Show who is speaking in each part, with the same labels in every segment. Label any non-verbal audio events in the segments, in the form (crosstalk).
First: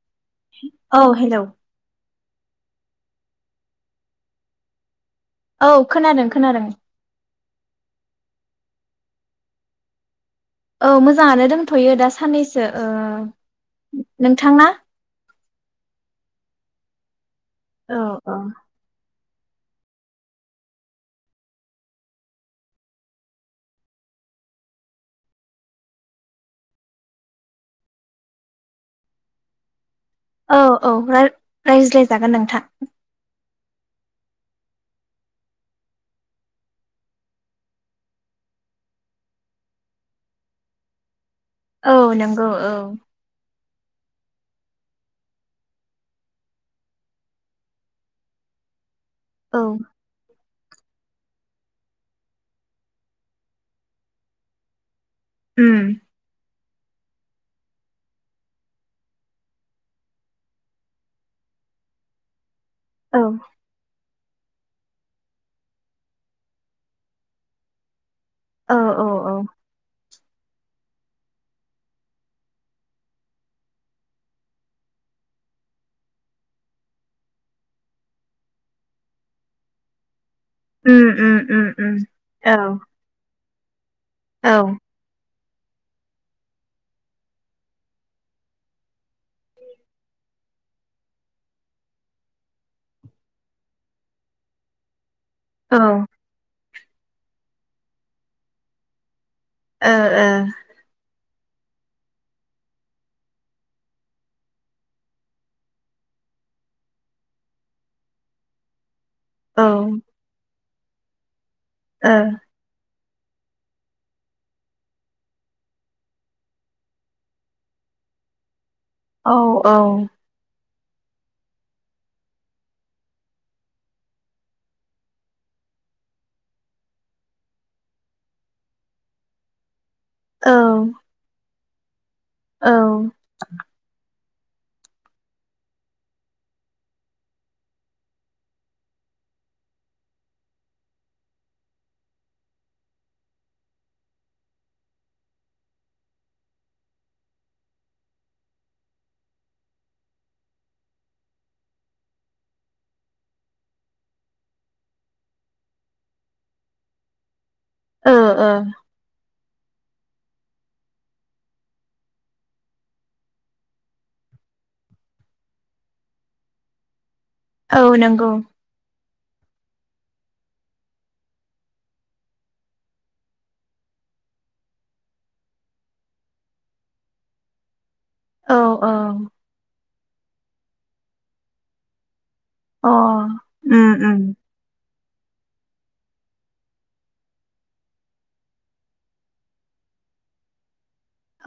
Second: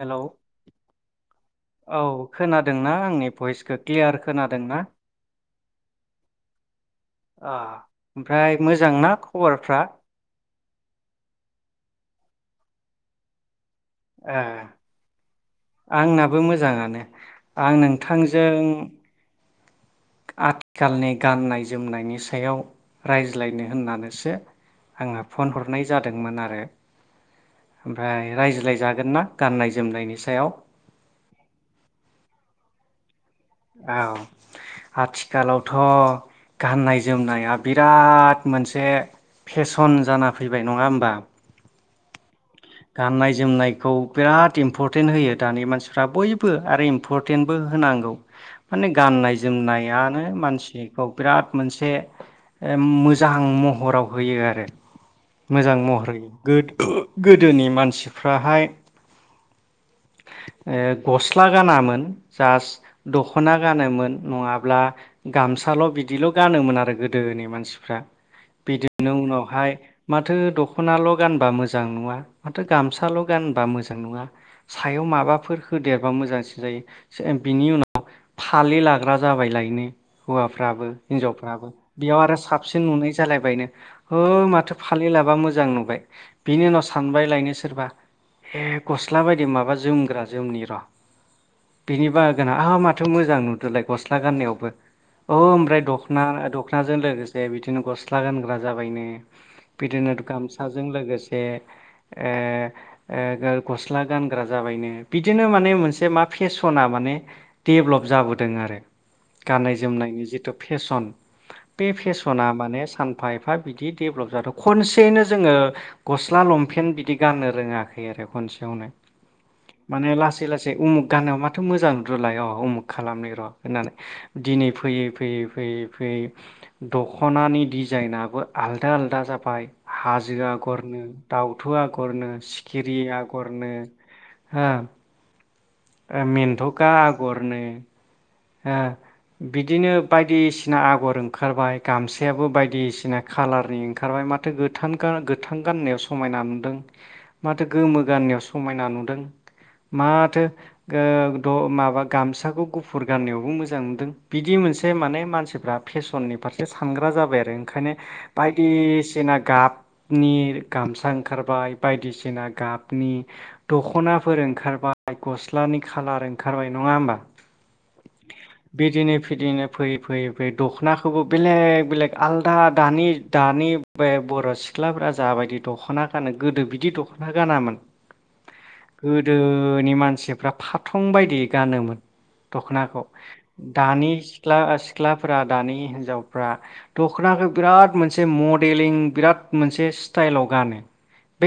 Speaker 1: Hello
Speaker 2: औ hello.
Speaker 1: औ खोनादोंना आंनि भइसखौ क्लियार खोनादों ना?
Speaker 2: औ खोनादों खोनादों।
Speaker 1: मोजां ना खबरफ्रा?
Speaker 2: औ मोजाङानो दोंथ'यो दा साननैसो ओ
Speaker 1: ए
Speaker 2: नोंथांना?
Speaker 1: आंना बो मोजाङानो। आं
Speaker 2: औ औ
Speaker 1: नोंथांजों आथिखालनि गाननाय जोमनायनि सायाव रायज्लायनो होननानैसो आङो फन हरनाय जादोंमोन आरो ओमफ्राय रायज्लायजागोन ना गाननाय जोमनायनि सायाव?
Speaker 2: औ औ रा-रायज्लायजागोन नोंथां।
Speaker 1: औ आथिखालावथ' गाननाय जोमनाया बिराद मोनसे फेसन जाना फैबाय नङा होमबा।
Speaker 2: औ नोंगौ।
Speaker 1: गाननाय जोमनाय खौ‌ बिराद इम्परटेन्ट होयो दानि मानसिफ्रा बयबो आरो इम्परटेन्टबो होनांगौ माने ग गाननाय
Speaker 2: उम
Speaker 1: जोमनायानो मानसि बिखौ बिराद मोनसे ओ मोजां महराव होयो आरो। मोजां महर होयो। गोद ओ। गोदोनि मानसिफ्राहाय ओ गस्ला गानामोन जास्ट
Speaker 2: औ
Speaker 1: दख'ना गानोमोन। नङाब्ला गामसाल' बिदिल' गानोमोन आरो गोदोनि मानसिफ्रा।
Speaker 2: औ औ
Speaker 1: बिदिनो उनावहाय माथो दख'नाल' गानबा मोजां नङा माथो गामसाल' गानबा मोजां नङा सायाव माबाफोर होदेरबा मोजांसिन जायो बिनि उनाव फालि लाग्रा जाबाय लायनो। हौवाफ्राबो
Speaker 2: उम उम उम
Speaker 1: हिनजावफ्राबो
Speaker 2: उम
Speaker 1: बेयाव आरो
Speaker 2: औ
Speaker 1: साबसिन नुनाय जालायबायनो। हो
Speaker 2: औ
Speaker 1: माथो फालि लाबा मोज जां नुबाय बिनि उनाव सानबाय लायनो सोरबा हे गसला बाय माबा जोमग्रा जोमनि र' बिनि बागोना आ माथो मोजां नुदोलाय गस्ला गाननायावबो । औ ओमफ्राय दखना दख (unintelligible) लोगोसे बिदिनो गस्ला गानग्रा जाबायनो । बिदिनो (unintelligible) गामसाजों लोगोस ए ए ए गो गसला गानग्रा जाबायनो बिदिनो माने मोनसे मा फेशना माने देभलप जाबोदों आरो। गाननाय
Speaker 2: ओ
Speaker 1: जोमनायनि जिथु फेसन । बे
Speaker 2: औ
Speaker 1: फेसना माने सान फा एफा बिदि डेभलप जाथ' खनसेनो जोङो गस्ला लंपेेन बिदि गाननो रोङाखै आरो खनसेयावनो।
Speaker 2: औ औ ।
Speaker 1: उमुग गाननायाव माथो मोजां (unintelligible) उमुग खालामनि र' होननानै दिनै फैयै फैयै फैयै फैयै दख'नानि डिजाइनाबो आलदा आलदा जाबाय। हाजो
Speaker 2: औ
Speaker 1: आगरनो दाउ (unintelligible) गरनो
Speaker 2: औ
Speaker 1: सिखिरि आगरनो हा । ओ मेन्थ'खा आगरनो ओ बिदिनो बायदिसिना आगर ओंखारबाय गामसायाबो बायदिसिना खालारनि ओंखारबाय माथो (unintelligible) गोथां गाननायाव समायना नुदों माथो गोमो गाननायाव समायना नुदों माथो (unintelligible) माबा गामसाखौ गुफु फुर गाननायावबो मोजां मोनदों बिदि मोनसे माने मानसिफ्रा फेसननि फारसे सानग्रा जाबाय आरो। खायनो
Speaker 2: ओ
Speaker 1: बायदिसिना गाबनि गामसा ओंखारबाय बायदिसिना गाबनि दख'नाफोर ओंखारबाय गस्लानि खालार ओंखारबाय नङा होमबा?
Speaker 2: औ नोंगौ।
Speaker 1: बिदिनो फैयै फैयै फैयै दखनाखौबो बेलेग बेलेग आलादा दानि दानि बे बर' सिख्लाफ्रा जाबायदि दख'ना गानो गोदो बिदि दखना गानामोन ।
Speaker 2: औ औ
Speaker 1: गोदोनि मानसिफ्रा फाथं बायदि गानोमोन ।
Speaker 2: अ
Speaker 1: दखनाखौ
Speaker 2: उम
Speaker 1: दानि
Speaker 2: उम
Speaker 1: सिख्ला सि (unintelligible) दानि हिनजावफ्रा दखनाखो बिराद मोनसे मडेलिं बिराद मोनसे स्टाइलाव गानो ।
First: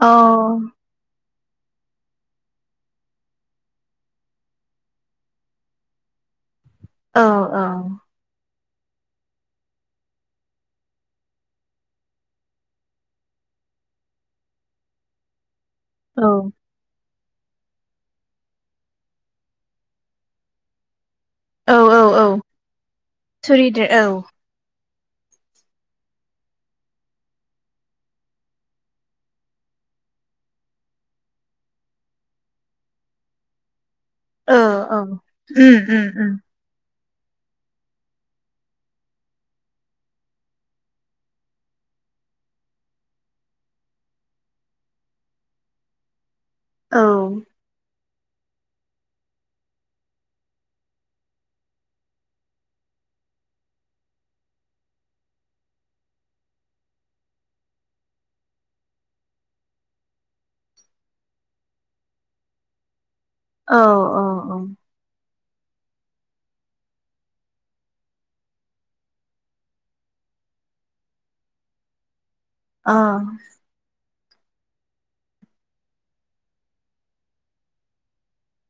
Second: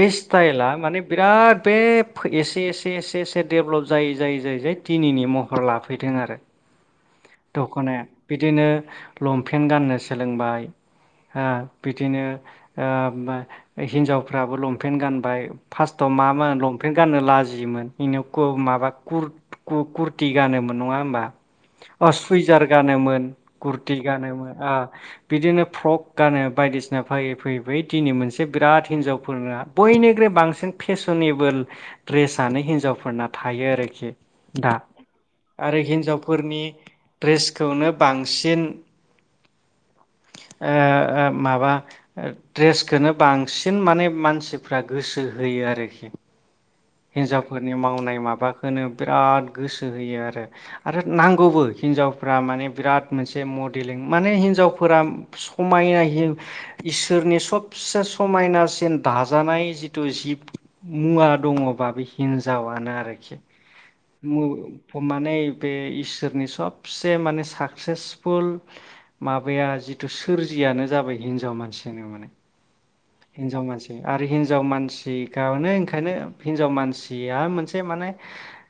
Speaker 2: औ
Speaker 1: स्ताइला माने बे बिराद बे फो एसे एसे एसे एसे डेभलप जायै जायै जायै जाय दिनैनि महर लाफै फैदों आरो ।
Speaker 2: औ
Speaker 1: दख'नाया
Speaker 2: औ
Speaker 1: बिदिनो लंफेन्ट गाननो सोलोंबाय ओ बिदिनो ओ (unintelligible) हिनजावफ्राबो लंपेन्ट गानबाय । फार्स्टआव मामोन लंपेन्ट गाननो लाजि (unintelligible) माबा कुर कुरति गानोमोन। नङा होमबा।
Speaker 2: औ
Speaker 1: अ
Speaker 2: औ
Speaker 1: सुइजार गानोमोन
Speaker 2: सुरिदेर
Speaker 1: कुरति
Speaker 2: औ
Speaker 1: गानोमोन बिदिनो फ्रक गानो बायदिसिना फैयै फैयै फैयै दिनै मोनसे बिराद हिनजावफोरना बयनिख्रुइ बांसिन फेशनेबोल ड्रेसनो हिनजावफोरना थायो आरोखि दा
Speaker 2: (unintelligible)
Speaker 1: आरो
Speaker 2: उम उम
Speaker 1: हिन्जावफोरनि ड्रेसखौनो बांसिन माबा ड्रेसखौनो बांसिन माने मानसिफ्रा गोसो होयो आरोखि
Speaker 2: औ
Speaker 1: हिनजावफोरनि मावनाय माबाखौनो बिराद गोसो होयो आरो आरो नांगौबो हिनजावफ्रा माने बिराद मोनसे मडेलिं माने हिनजावफोरा समायना इसोरनि सबसे समायनासिन दाजानाय जिथु जिब मुवा दङ। बे हिनजावनो आरो
Speaker 2: औ औ औ
Speaker 1: (unintelligible) बे इसोरनि सबसे माने साकसेसफुल माबाया जिथु सोरजियानो जाबाय हिनजाव मानसियानो माने
Speaker 2: औ
Speaker 1: हिनजाव मानसि आरो हिनजाव मानसिखौनो ओंखायनो हिनजाव मानसिया मोनसे माने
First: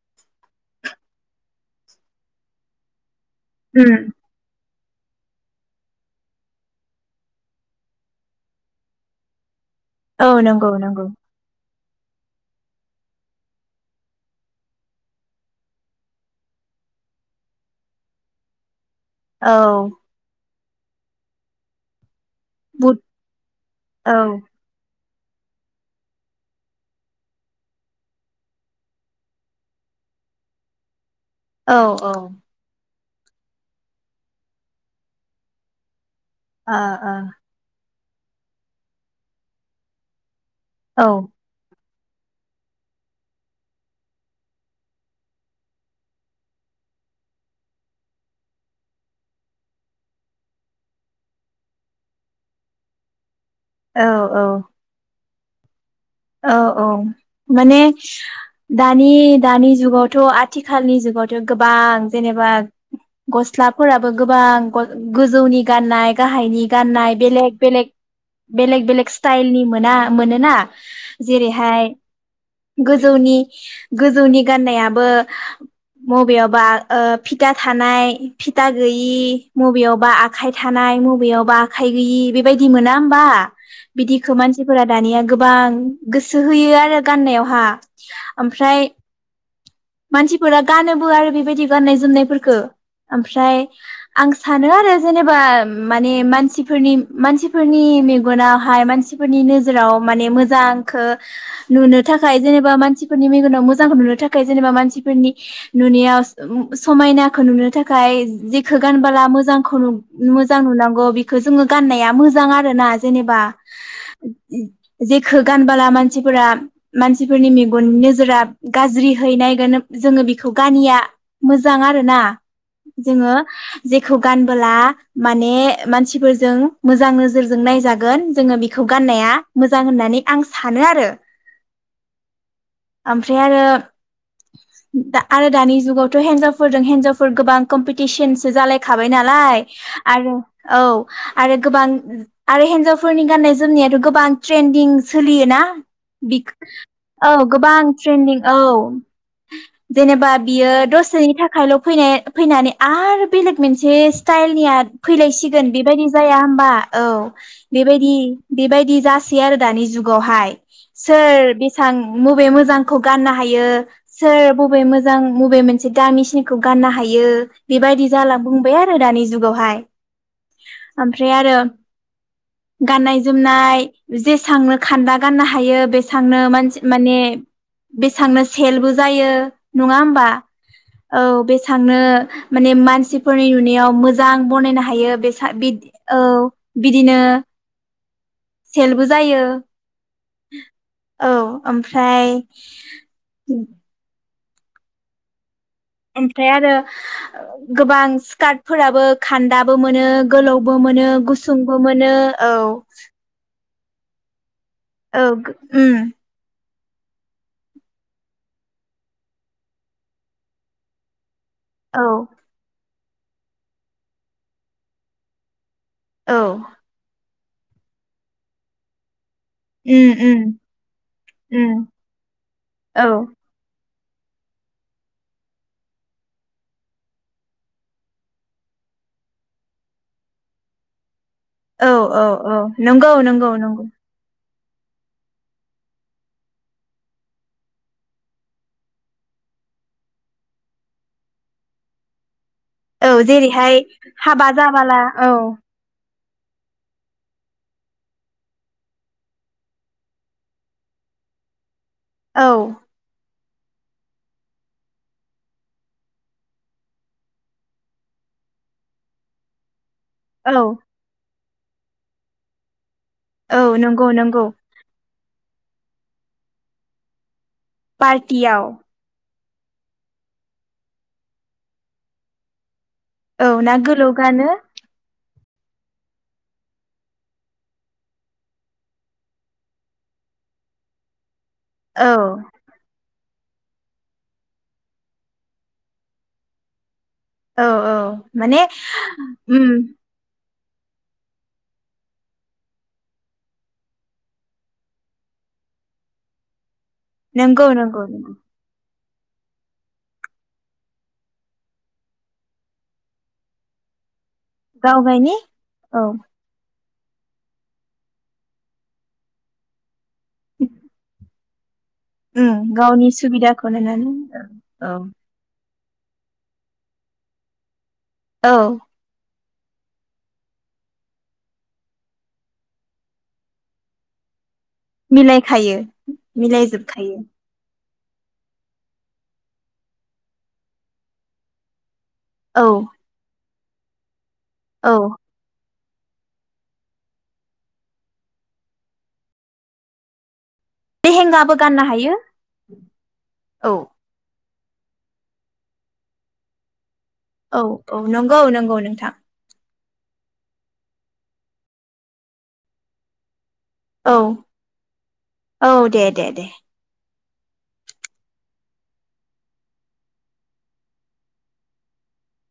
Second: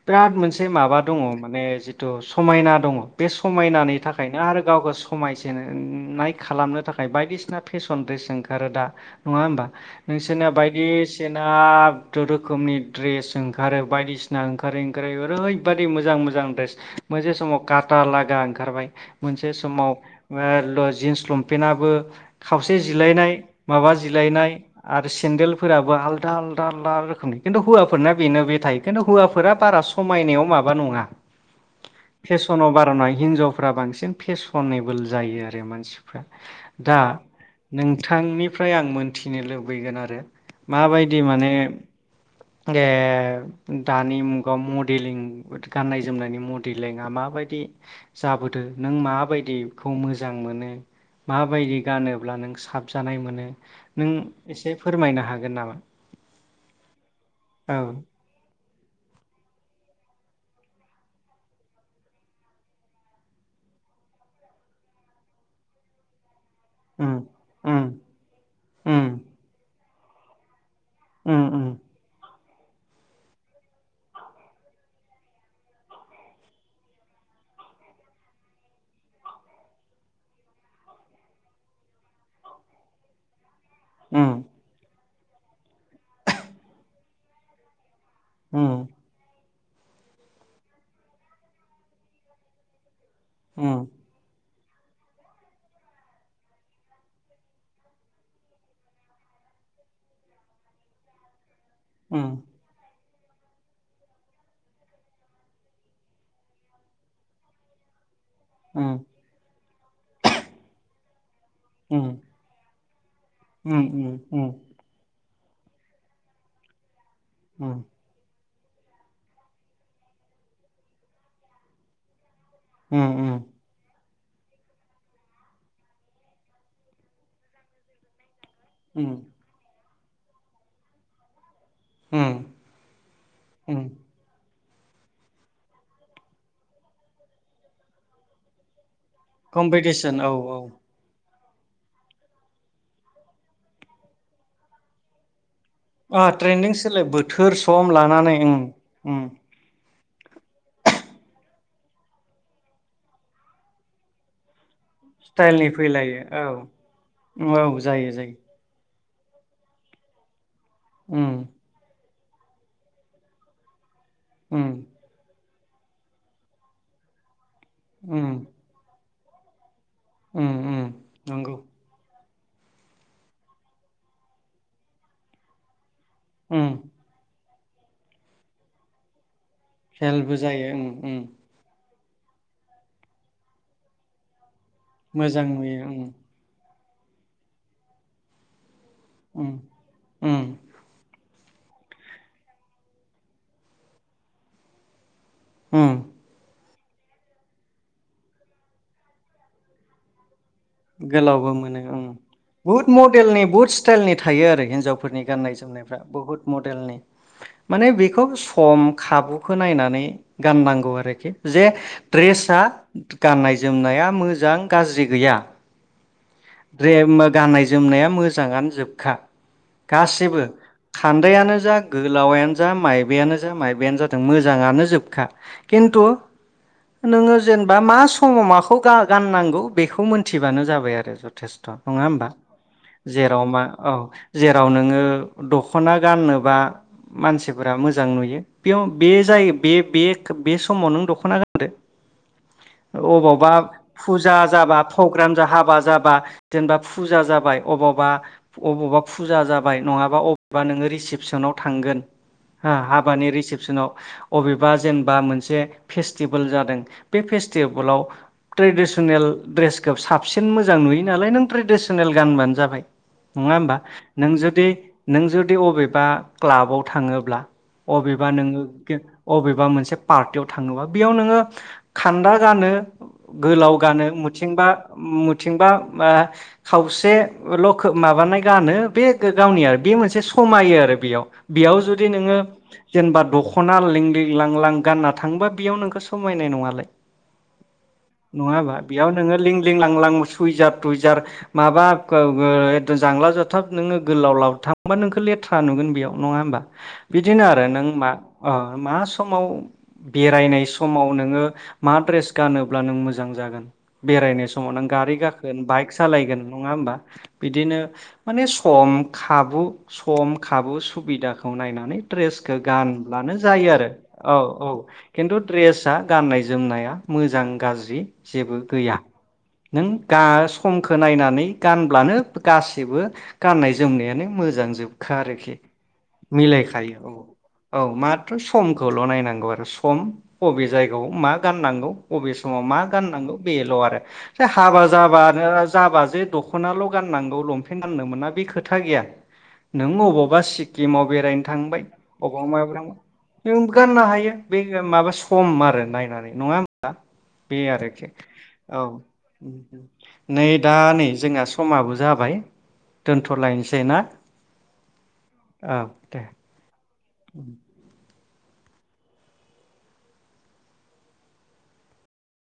Speaker 1: बिराद मोनसे माबा दङ माने जिथु समायना दङ। बे समायनानि
Speaker 2: उम
Speaker 1: थाखायनो आरो गावखौ समायसिननाय खालामनो थाखाय बायदिसिना फेसन ड्रेस ओंखारो दा नङा होमबा
Speaker 2: औ
Speaker 1: नोंसोरनो
Speaker 2: नंगौ नंगौ
Speaker 1: बायदिसिना (unintelligible) रोखोमनि ड्रेस ओंखारो बायदिसिना ओंखारो ओंखारो ओरैबायदि मोजां मोजां ड्रेस मोनसे समाव काटा लागा ओंखारबाय। मोनसे
Speaker 2: औ
Speaker 1: समाव जिन्स लंपेनआबो खावसे
Speaker 2: बुद
Speaker 1: जिलायनाय माबा-
Speaker 2: औ
Speaker 1: जिलायनाय आरो सेन्देलफोराबो आलदा आलदा आलदा रोखोमनि खिन्थु हौवाफोरना बेनो बे थायो खिन्थु हौवाफोरा बारा समायनायाव माबा नङा।
Speaker 2: औ औ
Speaker 1: फेसनाव बार न हिनजावफ्रा बांसिन फेसनेबोल जायो आरो मानसि दा नों- थांनि- मफ्राय आं मोन्थिनो लुबैगोन आरो
Speaker 2: ओ
Speaker 1: माबायदि माने (unintelligible) दानि मुगायाव मडेलिं गाननाय जोमनायनि मडेलिंआ माबायदि जाबोदो नों माबायदिखौ मोजां मोनो माबायदि गानोब्ला नों साबजानाय मोनो
Speaker 2: औ
Speaker 1: नों
Speaker 2: औ
Speaker 1: एसे फोरमायनो हा गोन नामा
Speaker 2: औ औ
Speaker 1: औ
Speaker 2: माने दानि दानि जुगावथ' आथिखालनि जुगावथ' गोबां जेनेबा गस्लाफोराबो गोबां ग गोजौनि गाननाय गाहायनि गाननाय
Speaker 1: उम
Speaker 2: बेलेग
Speaker 1: उम
Speaker 2: बेलेक बेलेक
Speaker 1: उम
Speaker 2: बेलेग स्टाइल नि मोना। मोनोना
Speaker 1: उम
Speaker 2: जेरैहाय गोजौनि गोजौनि गाननायाबो मबेयावबा ओ फिथा थानाय फिथा गैयि बबेयावबा आखाइ थानाय मबेयावबा आखाइ गैयि बेबायदि मोना ओमबा?
Speaker 1: उम
Speaker 2: बिदिखो मानसिफोरा दानिया गोबां गोसो होयो आरो गाननायावहा ओमफ्राय
Speaker 1: उम
Speaker 2: मानसिफोरा गानोबो आरो बेबायदि गाननाय जोमनायफोरखो ओमफ्राय
Speaker 1: उम
Speaker 2: आं सानो आरो जेनेबा माने मानसिफोरनि मानसिफोरनि मेगनावहाय मानसिफोरनि नोजोराव माने मोजांखो नुनो
Speaker 1: उम
Speaker 2: थाखाय जेनेबा मानसि फोरनि मेगनाव मोजांखौ नुनो थाखाय जेनेबा मानसिफोरनि नुनायाव समायनाखौ नुनो थाखाय जेखो
Speaker 1: उम
Speaker 2: गानबोला मोजांखौ नु मोजां नुनांगौ बि खो जोङो
Speaker 1: उम
Speaker 2: गाननाया मोजां आरो ना जेनेबा
Speaker 1: उम उम उम
Speaker 2: खो गानबोला मानसिफोरा मानसिफोरनि मेगननि नोजोराब गाज्रि हैनायगोन जोङो बेखौ गानिया मोजां आरो ना। जोङो
Speaker 1: उम
Speaker 2: जेक खौ गानबोला माने मानसिफोरजों मोजां नोजोरजों नायजागोन जोङो बेखौ
Speaker 1: उम
Speaker 2: गाननाया मोजां होननानै आं सानो आरो
Speaker 1: उम
Speaker 2: ओमफ्राय आरो
Speaker 1: उम
Speaker 2: दा आरो दानि जुगावथ' हिनजावफोरजों हिनजावफोर गोबां कम्पिटिसनसो जालाय खाबाय नालाय आरो औ आरो गोबां आरो हिन्जावफोरनि गाननाय जोमनायाथ' गोबां ट्रेन्दिं सोलियोना?
Speaker 1: ओ
Speaker 2: बि
Speaker 1: ट्रेन्दिं सोलो
Speaker 2: औ
Speaker 1: बोथोर
Speaker 2: गोबां
Speaker 1: सम लानानै
Speaker 2: ट्रेन्दिं
Speaker 1: ओं
Speaker 2: औ
Speaker 1: उम
Speaker 2: जेनेबा बियो दसेनि थाखायल' फैनाय फैनानै आरो बेलेग मोनसे स्टाइलनिया
Speaker 1: स्टाइलनि
Speaker 2: फैलायसिगोन बेबायदि
Speaker 1: फैलायो
Speaker 2: जाया होमबा औ
Speaker 1: औ जायो
Speaker 2: बेबायदि
Speaker 1: जायो
Speaker 2: बेबायदि जा यो आरो दानि जुगावहाय।
Speaker 1: उम
Speaker 2: सोर बेसां मबे मोजांखौ गाननो हायो सोर
Speaker 1: उम
Speaker 2: बबे मोजां मबे मोनसे दामिसिनिखौ गाननो हायो बेबायदि
Speaker 1: उम
Speaker 2: जाला बुंबाय आरो दानि जुगावहाय
Speaker 1: उम उम
Speaker 2: ओमफ्राय आरो
Speaker 1: नंगौ
Speaker 2: गाननाय जोमनाय जेसांनो खान्दा गाननो हायो बे थांनो
Speaker 1: उम
Speaker 2: मानसि माने बेसां नो सेलबो जायो नंङा होमबा?
Speaker 1: हेल्पबो जायो उम उम
Speaker 2: औ बेसांनो ओ माने मानसिफोरनि नुनायाव मोजां बनायनो हायो बेसा
Speaker 1: मोजां
Speaker 2: बिद
Speaker 1: नुयो उम
Speaker 2: औ बिदिनो सेलबो जायो।
Speaker 1: उम उम
Speaker 2: औ ओमफ्राय
Speaker 1: उम
Speaker 2: ओमफ्राय आरो गोबां स्कार्टफोराबो खान्दाबो मोनो। गोलावबो मोनो गुसुंबो मोनो औ
Speaker 1: टाइलनि थायो आरो।
Speaker 2: औ
Speaker 1: हिन्जावफोरनि गाननाय जोमनायफ्रा
Speaker 2: उम
Speaker 1: बुहुत मद देलनि माने बेखौ सम खाबुखौ नायनानै गाननांगौ आरोखि जे
Speaker 2: औ
Speaker 1: ड्रेसआ गाननाय जोमनाया मोजां गाज्रि गैया।
Speaker 2: औ
Speaker 1: रे मोग गाननाय जोमनाया मोजांङानो जोबखा।
Speaker 2: उम उम
Speaker 1: गासिबो खान्दायानो
Speaker 2: उम
Speaker 1: जा गोलावायानो जा
Speaker 2: औ
Speaker 1: मायबायानो जा मायबायानो जा दों मोजांङानो जोबखा खिन्थु नोंङो जेनेबा मा समाव माखौ गा-गाननांगौ बेखौ मोनथिबानो जाबाय आरो ज थेस्थ'
Speaker 2: औ
Speaker 1: नंङा
Speaker 2: औ
Speaker 1: होमबा?
Speaker 2: औ नंगौ
Speaker 1: जेराव
Speaker 2: नंगौ
Speaker 1: मा
Speaker 2: नंगौ
Speaker 1: अ जेराव नोंङो दख'ना गाननोबा मानसिफोरा मोजां नुयो बेयाव बे जाय बे-बे खो बे समाव नों दख'ना
Speaker 2: औ
Speaker 1: गानदो अबाव बा
Speaker 2: जेरैहाय
Speaker 1: फुजा
Speaker 2: हाबा
Speaker 1: जाबा
Speaker 2: जाबाला औ
Speaker 1: प्रग्राम हाबा जाबा जेनेबा फुजा जाबाय अबावबा अबावबा फुजा जाबाय नंङाबा अबावबा नोंङो रिसिपसनाव थांगोन
Speaker 2: औ
Speaker 1: हा हाबानि रिसिब अबेबा जेनेबा मोनसे फेसटिभेल जादों बे फेटिभेलाव ट्रिडिसनेल ड्रेस साबसिन
Speaker 2: औ
Speaker 1: मोजां नुयो। है नों ट्रेडिसनेल गानबानो जाबाय। नङा
Speaker 2: औ
Speaker 1: होमबा
Speaker 2: नंगौ
Speaker 1: नों
Speaker 2: नंगौ
Speaker 1: जुदि नों जुदि अबेबा क्लाबाव थाङोब्ला अबेबा नोङो
Speaker 2: पार्टियाव
Speaker 1: अबेबा मोनसे पार्टियाव थाङोबा, बेयाव नोङो खान्दा गानो गोलाव गानो मुथिंबा मुं थिंबा बा खावसेल' खोब माबानाय गानो बे गावनि आरो बे मोनसे समायो आरो बेयाव। बेयाव जुदि
Speaker 2: औ
Speaker 1: नोङो जेनबाद दख'ना लिं लिं लां लां गानना थाङोबा बेयाव नोंखौ समायनाय नङालाय।
Speaker 2: औ औ माने।
Speaker 1: सुइजाब सुइजार माबा ओ जांला जाथाब नोङो गोलाव लाव थाबबा नोंखौ लेथ्रा नुगोन बेयाव नङा होमबा। बिदिनो
Speaker 2: नंगौ
Speaker 1: आरो नों
Speaker 2: नंगौ नंगौ
Speaker 1: समाव समाव नों
Speaker 2: गाव
Speaker 1: गारि
Speaker 2: गायनि
Speaker 1: गाख (unintelligible) बाइक।
Speaker 2: औ
Speaker 1: बिदिनो माने सम खाबु सम खाबु सुबिदा खौ नायनानै । ड्रेसखौ
Speaker 2: उम गावनि
Speaker 1: गानब्लानो
Speaker 2: सुबिदाखौ
Speaker 1: जायो आरो
Speaker 2: नायनानै
Speaker 1: औ औ किन्थु फ्रेस दा गाननाय जोमनाया मोजां गाज्रि
Speaker 2: औ
Speaker 1: जेबो गैया। नों गा समखो नायनानै गानब्लानो गासैबो गाननाय जोमनायानो मोजां जोबखा आरोखि
Speaker 2: मिलायखायो
Speaker 1: मिलायखायो औ
Speaker 2: मिलायजोबखायो।
Speaker 1: औ माथ्र समखौल' नायनांगौ आरो, सम बबे जायगायाव मा गाननांगौ बबे समाव
Speaker 2: औ
Speaker 1: मा गाननांगौ बेल' आरो देह
Speaker 2: औ
Speaker 1: जाबानो जाबा जे दख'नाल' गाननांगौ लंपेन्ट गाननो मोना बे खोथा गैया नों अबावबा सि गेमाव बेरायनो
Speaker 2: लेहेंगाबो
Speaker 1: थांबाय
Speaker 2: गाननो हायो
Speaker 1: अबावबा मायावबा थांबाय बेयाव
Speaker 2: औ
Speaker 1: गाननो हायो। बे माबा सम आरो नायनानै नङा दा बे
Speaker 2: औ औ
Speaker 1: आरोखि
Speaker 2: नंगौ नंगौ
Speaker 1: औ
Speaker 2: नोंथां
Speaker 1: उम। नै दा नै जोंहा समाबो जाबाय दोनथ'लायनो
Speaker 2: औ औ दे दे दे।
Speaker 1: (inaudible)